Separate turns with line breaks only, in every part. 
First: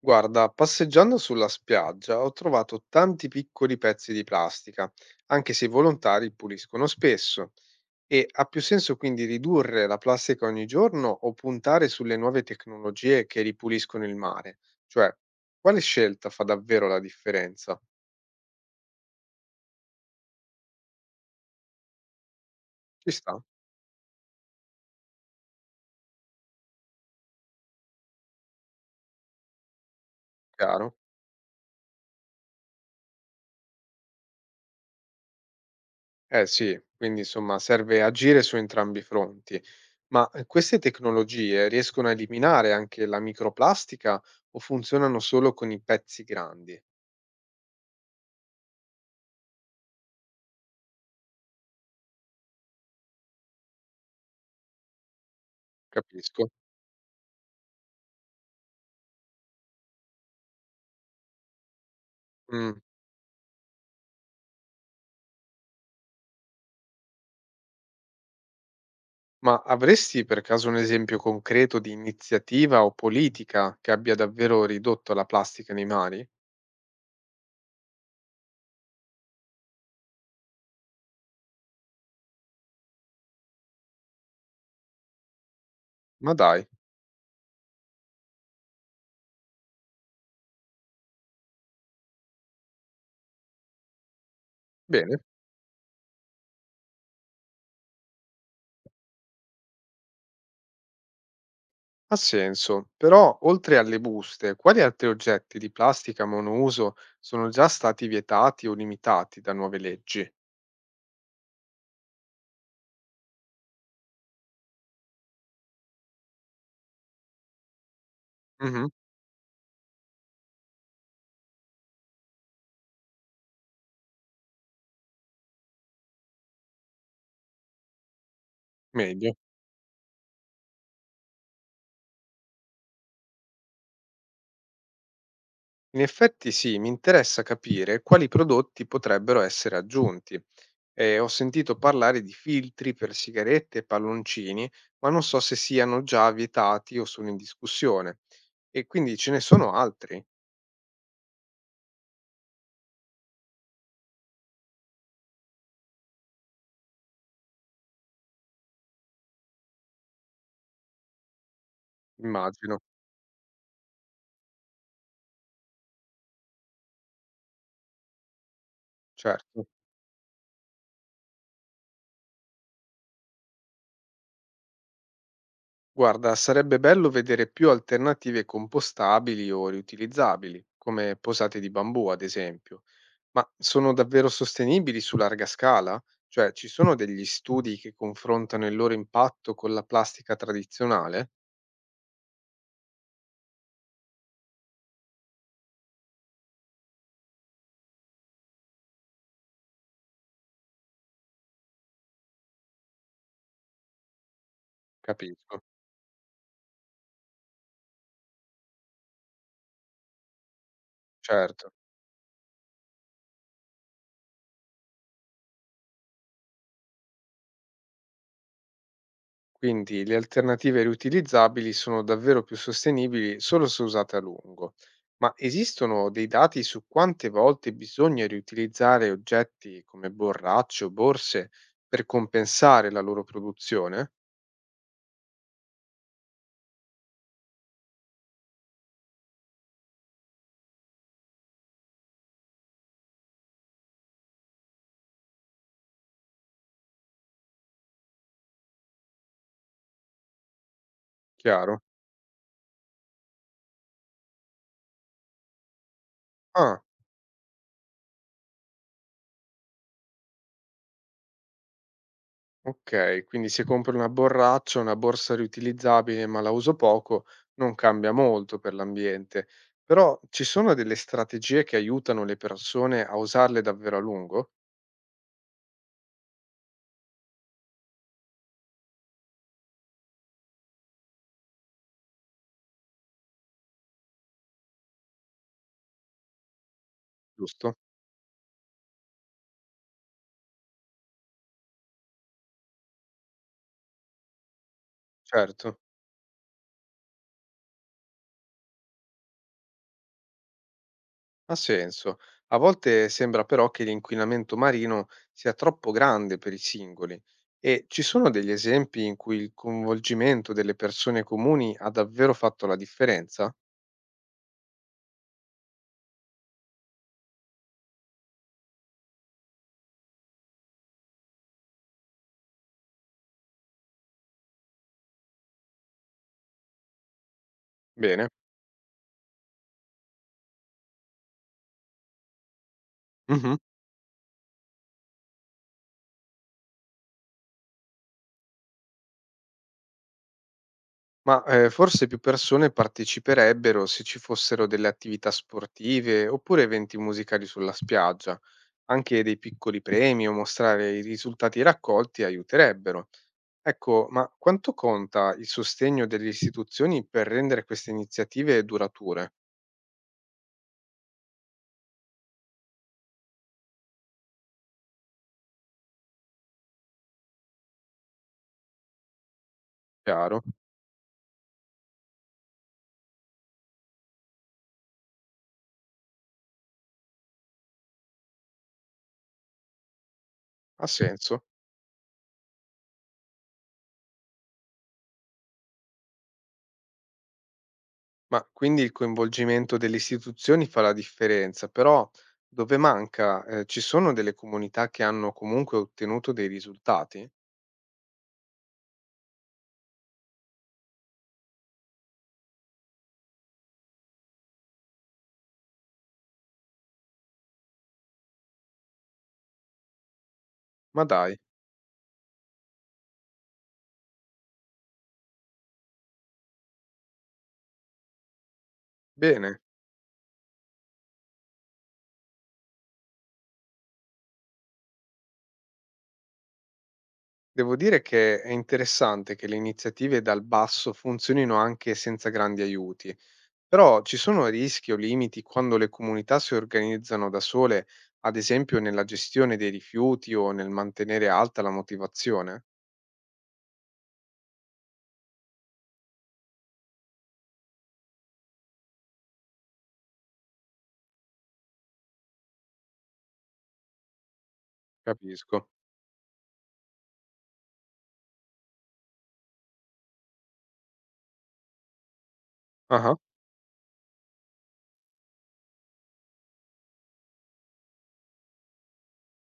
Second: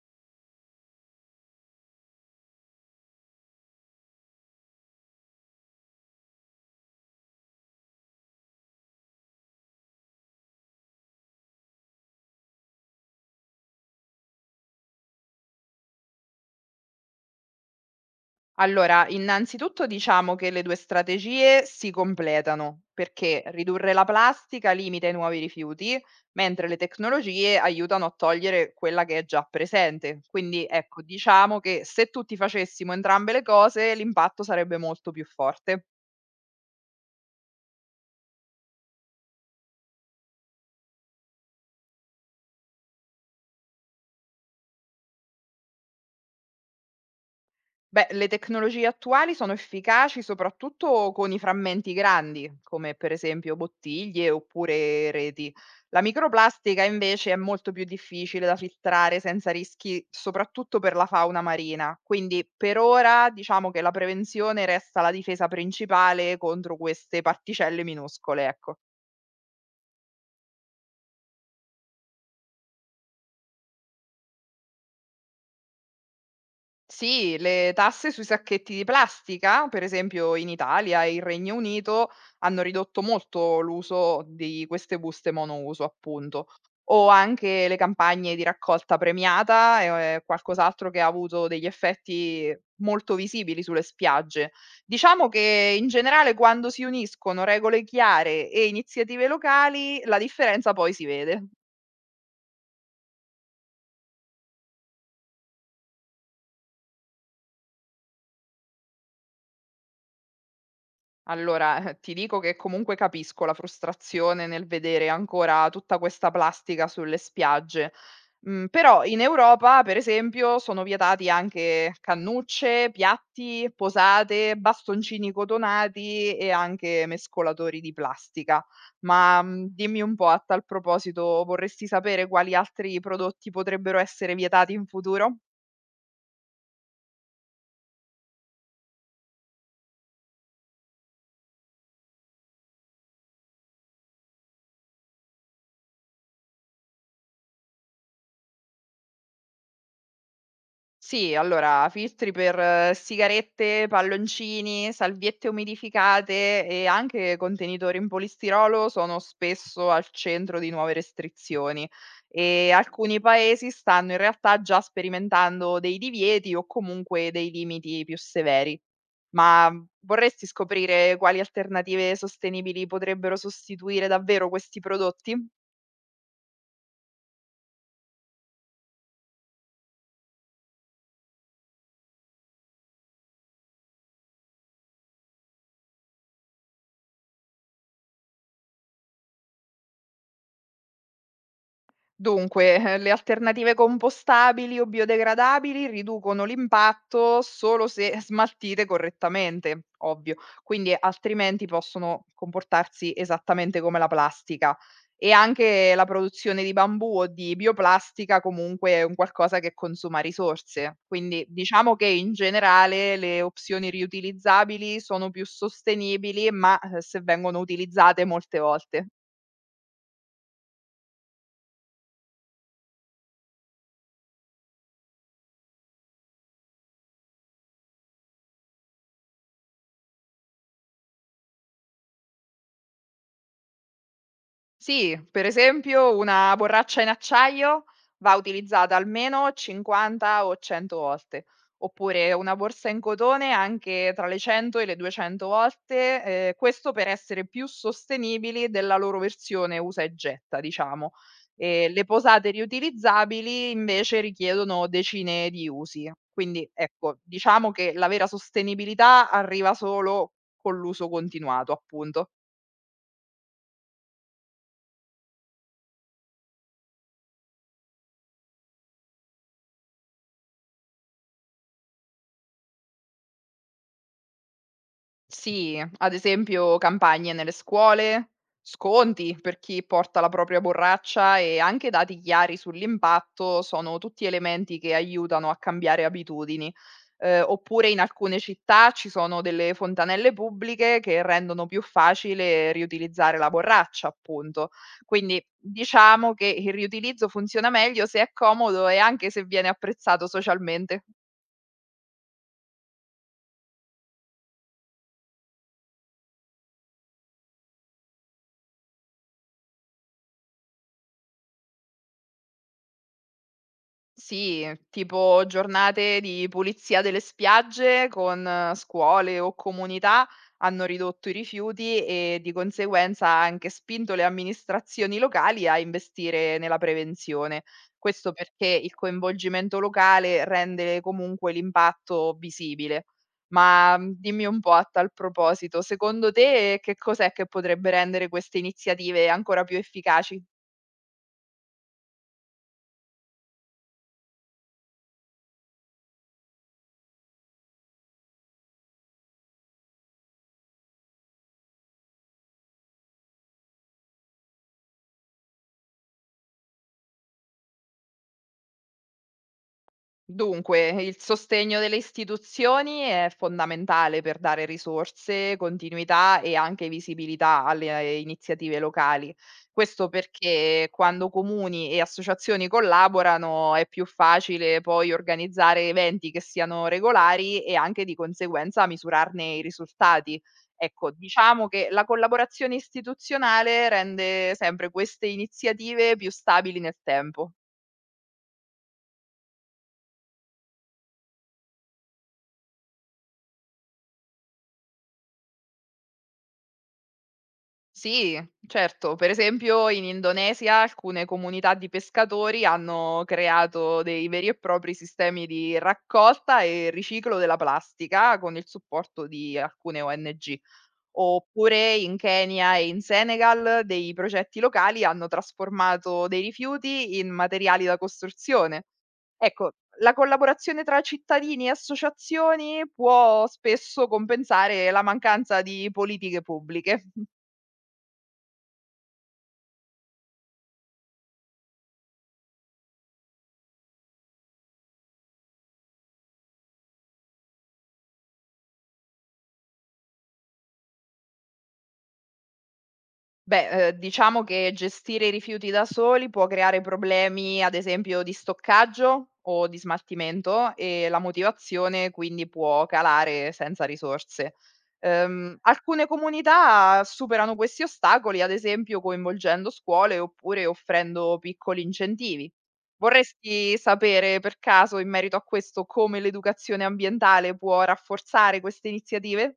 Guarda, passeggiando sulla spiaggia ho trovato tanti piccoli pezzi di plastica, anche se i volontari puliscono spesso. E ha più senso quindi ridurre la plastica ogni giorno o puntare sulle nuove tecnologie che ripuliscono il mare? Cioè, quale scelta fa davvero la differenza?
Allora, innanzitutto diciamo che le 2 strategie si completano,
Ci sta,
perché ridurre la plastica limita i nuovi rifiuti, mentre le tecnologie aiutano a togliere quella che è già presente. Quindi
chiaro?
ecco, diciamo che se tutti facessimo entrambe le cose, l'impatto sarebbe molto più forte.
Eh sì, quindi insomma serve agire su entrambi i fronti. Ma queste tecnologie riescono a eliminare anche la microplastica o funzionano solo con i pezzi grandi?
Beh, le tecnologie attuali sono efficaci soprattutto con i frammenti grandi, come per esempio bottiglie oppure reti. La
Capisco.
microplastica invece è molto più difficile da filtrare senza rischi, soprattutto per la fauna marina. Quindi
Mh.
per ora diciamo che la prevenzione resta la difesa principale contro queste particelle minuscole, ecco.
Ma avresti per caso un esempio concreto di iniziativa o politica che abbia davvero ridotto la plastica nei mari?
Sì, le tasse sui sacchetti di plastica, per esempio in Italia e il Regno Unito, hanno ridotto molto l'uso di queste buste monouso,
Ma
appunto.
dai,
O anche le campagne di raccolta premiata, è qualcos'altro che ha avuto degli effetti molto visibili sulle spiagge.
bene,
Diciamo che in generale quando si uniscono regole chiare e iniziative locali, la differenza poi si vede.
ha senso. Però oltre alle buste, quali altri oggetti di plastica monouso sono già stati vietati o limitati da nuove leggi?
Allora, ti dico che comunque capisco la frustrazione nel vedere ancora tutta questa plastica sulle spiagge,
Mh-mh,
però in Europa, per esempio, sono vietati anche cannucce, piatti, posate, bastoncini cotonati e anche mescolatori di plastica.
meglio.
Dimmi un po', a tal proposito, vorresti sapere quali altri prodotti potrebbero essere vietati in futuro?
In effetti sì, mi interessa capire quali prodotti potrebbero essere aggiunti. Ho sentito parlare di filtri per sigarette e palloncini, ma non so se siano già vietati o sono in discussione. E quindi ce ne sono altri,
Sì, allora filtri per sigarette, palloncini, salviette umidificate e anche contenitori in polistirolo sono spesso al centro di nuove restrizioni e
immagino,
alcuni paesi stanno in realtà già sperimentando dei divieti o comunque dei limiti più severi.
certo.
Vorresti scoprire quali alternative sostenibili potrebbero sostituire davvero questi prodotti?
Guarda, sarebbe bello vedere più alternative compostabili o riutilizzabili, come posate di bambù, ad esempio. Ma sono davvero sostenibili su larga scala? Cioè, ci sono degli studi che confrontano il loro impatto con la plastica tradizionale?
Dunque, le alternative compostabili o biodegradabili riducono l'impatto solo se smaltite correttamente, ovvio, quindi altrimenti possono comportarsi esattamente come la plastica. E
Capisco,
anche la produzione di bambù o di bioplastica comunque è un qualcosa che consuma risorse. Quindi
certo.
diciamo che in generale le opzioni riutilizzabili sono più sostenibili, ma se vengono utilizzate molte volte.
Quindi le alternative riutilizzabili sono davvero più sostenibili solo se usate a lungo. Ma esistono dei dati su quante volte bisogna riutilizzare oggetti come borracce o borse per compensare la loro produzione?
Sì, per esempio una borraccia in acciaio va utilizzata almeno 50 o 100 volte, oppure una borsa in cotone anche tra le 100 e le 200 volte, questo per essere più sostenibili della loro versione usa e getta, diciamo.
Chiaro?
Le posate riutilizzabili invece richiedono decine di usi. Quindi
Ah,
ecco, diciamo che la vera sostenibilità arriva solo con l'uso continuato, appunto.
ok, quindi se compro una borraccia, una borsa riutilizzabile ma la uso poco, non cambia molto per l'ambiente. Però ci sono delle strategie che aiutano le persone a usarle davvero a lungo?
Sì, ad esempio campagne nelle scuole, sconti per chi porta la propria borraccia e anche dati chiari sull'impatto sono tutti elementi che aiutano a cambiare abitudini.
Giusto?
Oppure in alcune città ci sono delle fontanelle pubbliche che rendono più facile riutilizzare la borraccia, appunto. Quindi
Certo.
diciamo che il riutilizzo funziona meglio se è comodo e anche se viene apprezzato socialmente.
Ha senso. A volte sembra però che l'inquinamento marino sia troppo grande per i singoli e ci sono degli esempi in cui il coinvolgimento delle persone comuni ha davvero fatto la differenza?
Sì, tipo giornate di pulizia delle spiagge con scuole o comunità hanno ridotto i rifiuti e di conseguenza ha anche spinto le amministrazioni locali a investire nella prevenzione.
Bene.
Questo perché il coinvolgimento locale rende comunque l'impatto visibile.
Mhm.
Dimmi un po' a tal proposito, secondo te che cos'è che potrebbe rendere queste iniziative ancora più efficaci?
Ma, forse più persone parteciperebbero se ci fossero delle attività sportive oppure eventi musicali sulla spiaggia. Anche dei piccoli premi o mostrare i risultati raccolti aiuterebbero. Ecco, ma quanto conta il sostegno delle istituzioni per rendere queste iniziative durature?
Dunque, il sostegno delle istituzioni è fondamentale per dare risorse, continuità e anche visibilità alle iniziative locali. Questo
Chiaro,
perché quando comuni e associazioni collaborano è più facile poi organizzare eventi che siano regolari e anche di conseguenza misurarne i risultati.
ha
Ecco,
senso.
diciamo che la collaborazione istituzionale rende sempre queste iniziative più stabili nel tempo.
Ma quindi il coinvolgimento delle istituzioni fa la differenza, però dove manca, ci sono delle comunità che hanno comunque ottenuto dei risultati?
Sì, certo. Per esempio in Indonesia alcune comunità di pescatori hanno creato dei veri e propri sistemi di raccolta e riciclo della plastica con il supporto di alcune ONG.
Ma dai.
Oppure in Kenya e in Senegal dei progetti locali hanno trasformato dei rifiuti in materiali da costruzione.
Bene,
Ecco, la collaborazione tra cittadini e associazioni può spesso compensare la mancanza di politiche pubbliche.
devo dire che è interessante che le iniziative dal basso funzionino anche senza grandi aiuti, però ci sono rischi o limiti quando le comunità si organizzano da sole, ad esempio nella gestione dei rifiuti o nel mantenere alta la motivazione?
Beh, diciamo che gestire i rifiuti da soli può creare problemi, ad esempio, di stoccaggio o di smaltimento e la motivazione quindi può calare senza risorse.
Capisco.
Alcune comunità superano questi ostacoli, ad esempio coinvolgendo scuole oppure offrendo piccoli incentivi.
Ah,
Vorresti sapere per caso in merito a questo come l'educazione ambientale può rafforzare queste iniziative?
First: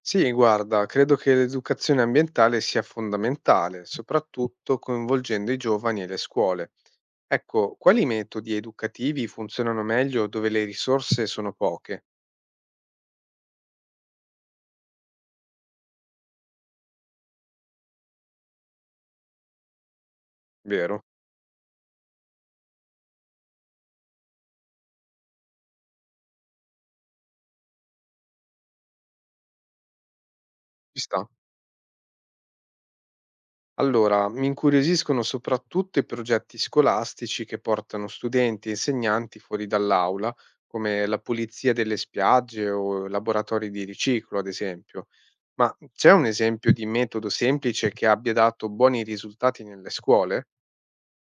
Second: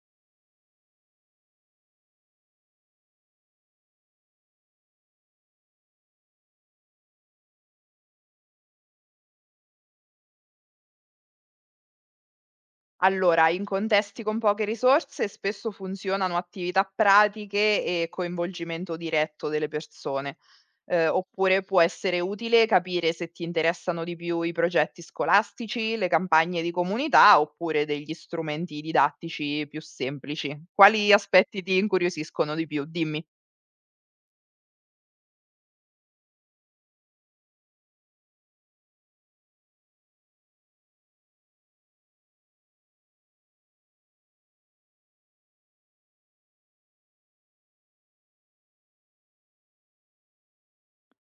sì, guarda, credo che l'educazione ambientale sia fondamentale, soprattutto coinvolgendo i giovani e le scuole. Ecco, quali metodi educativi funzionano meglio dove le risorse sono poche,
Allora, in contesti con poche risorse spesso funzionano attività pratiche e coinvolgimento diretto delle persone.
vero?
Oppure può essere utile capire se ti interessano di più i progetti scolastici, le campagne di comunità oppure degli strumenti didattici più semplici.
Ci
Quali
sta.
aspetti ti incuriosiscono di più? Dimmi.
Allora, mi incuriosiscono soprattutto i progetti scolastici che portano studenti e insegnanti fuori dall'aula, come la pulizia delle spiagge o laboratori di riciclo, ad esempio. Ma c'è un esempio di metodo semplice che abbia dato buoni risultati nelle scuole?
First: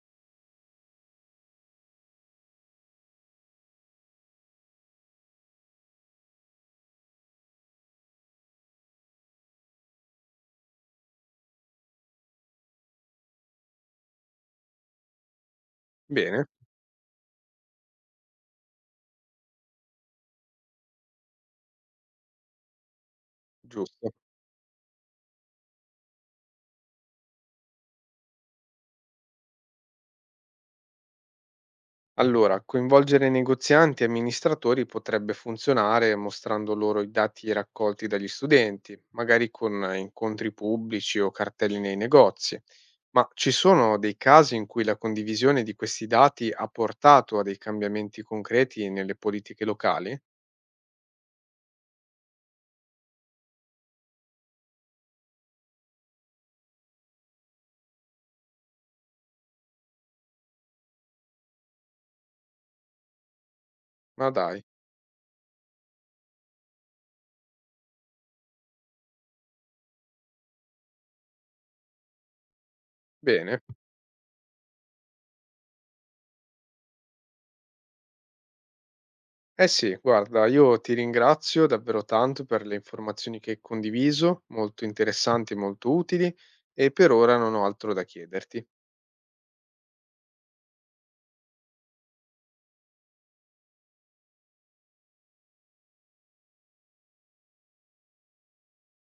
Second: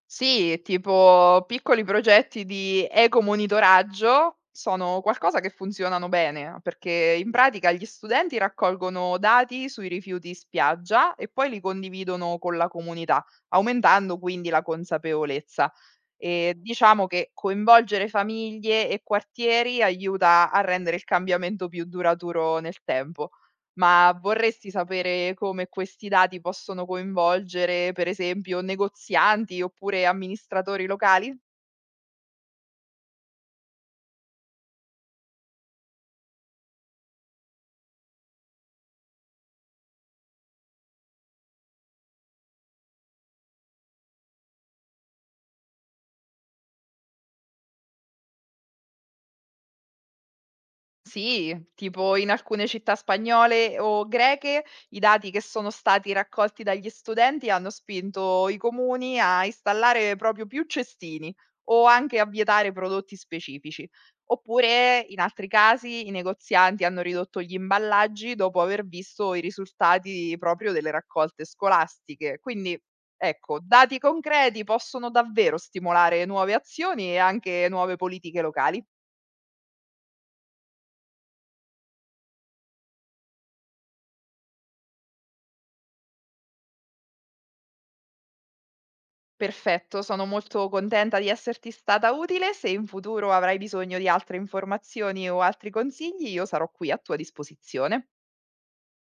Sì, tipo piccoli progetti di eco-monitoraggio sono qualcosa che funzionano bene, perché in pratica gli studenti raccolgono dati sui rifiuti in spiaggia e poi li condividono con la comunità, aumentando quindi la consapevolezza.
Bene,
Diciamo che coinvolgere famiglie e quartieri aiuta a rendere il cambiamento più duraturo nel tempo.
giusto.
Ma vorresti sapere come questi dati possono coinvolgere, per esempio, negozianti oppure amministratori locali?
Allora, coinvolgere negozianti e amministratori potrebbe funzionare mostrando loro i dati raccolti dagli studenti, magari con incontri pubblici o cartelli nei negozi. Ma ci sono dei casi in cui la condivisione di questi dati ha portato a dei cambiamenti concreti nelle politiche locali?
Sì, tipo in alcune città spagnole o greche i dati che sono stati raccolti dagli studenti hanno spinto i comuni a installare proprio più cestini o anche a vietare prodotti specifici.
Ma dai,
Oppure in altri casi i negozianti hanno ridotto gli imballaggi dopo aver visto i risultati proprio delle raccolte scolastiche. Quindi ecco,
bene.
dati concreti possono davvero stimolare nuove azioni e anche nuove politiche locali.
Eh sì, guarda, io ti ringrazio davvero tanto per le informazioni che hai condiviso, molto interessanti e molto utili, e per ora non ho altro da chiederti.
Perfetto, sono molto contenta di esserti stata utile. Se in futuro avrai bisogno di altre informazioni o altri consigli, io sarò qui a tua disposizione.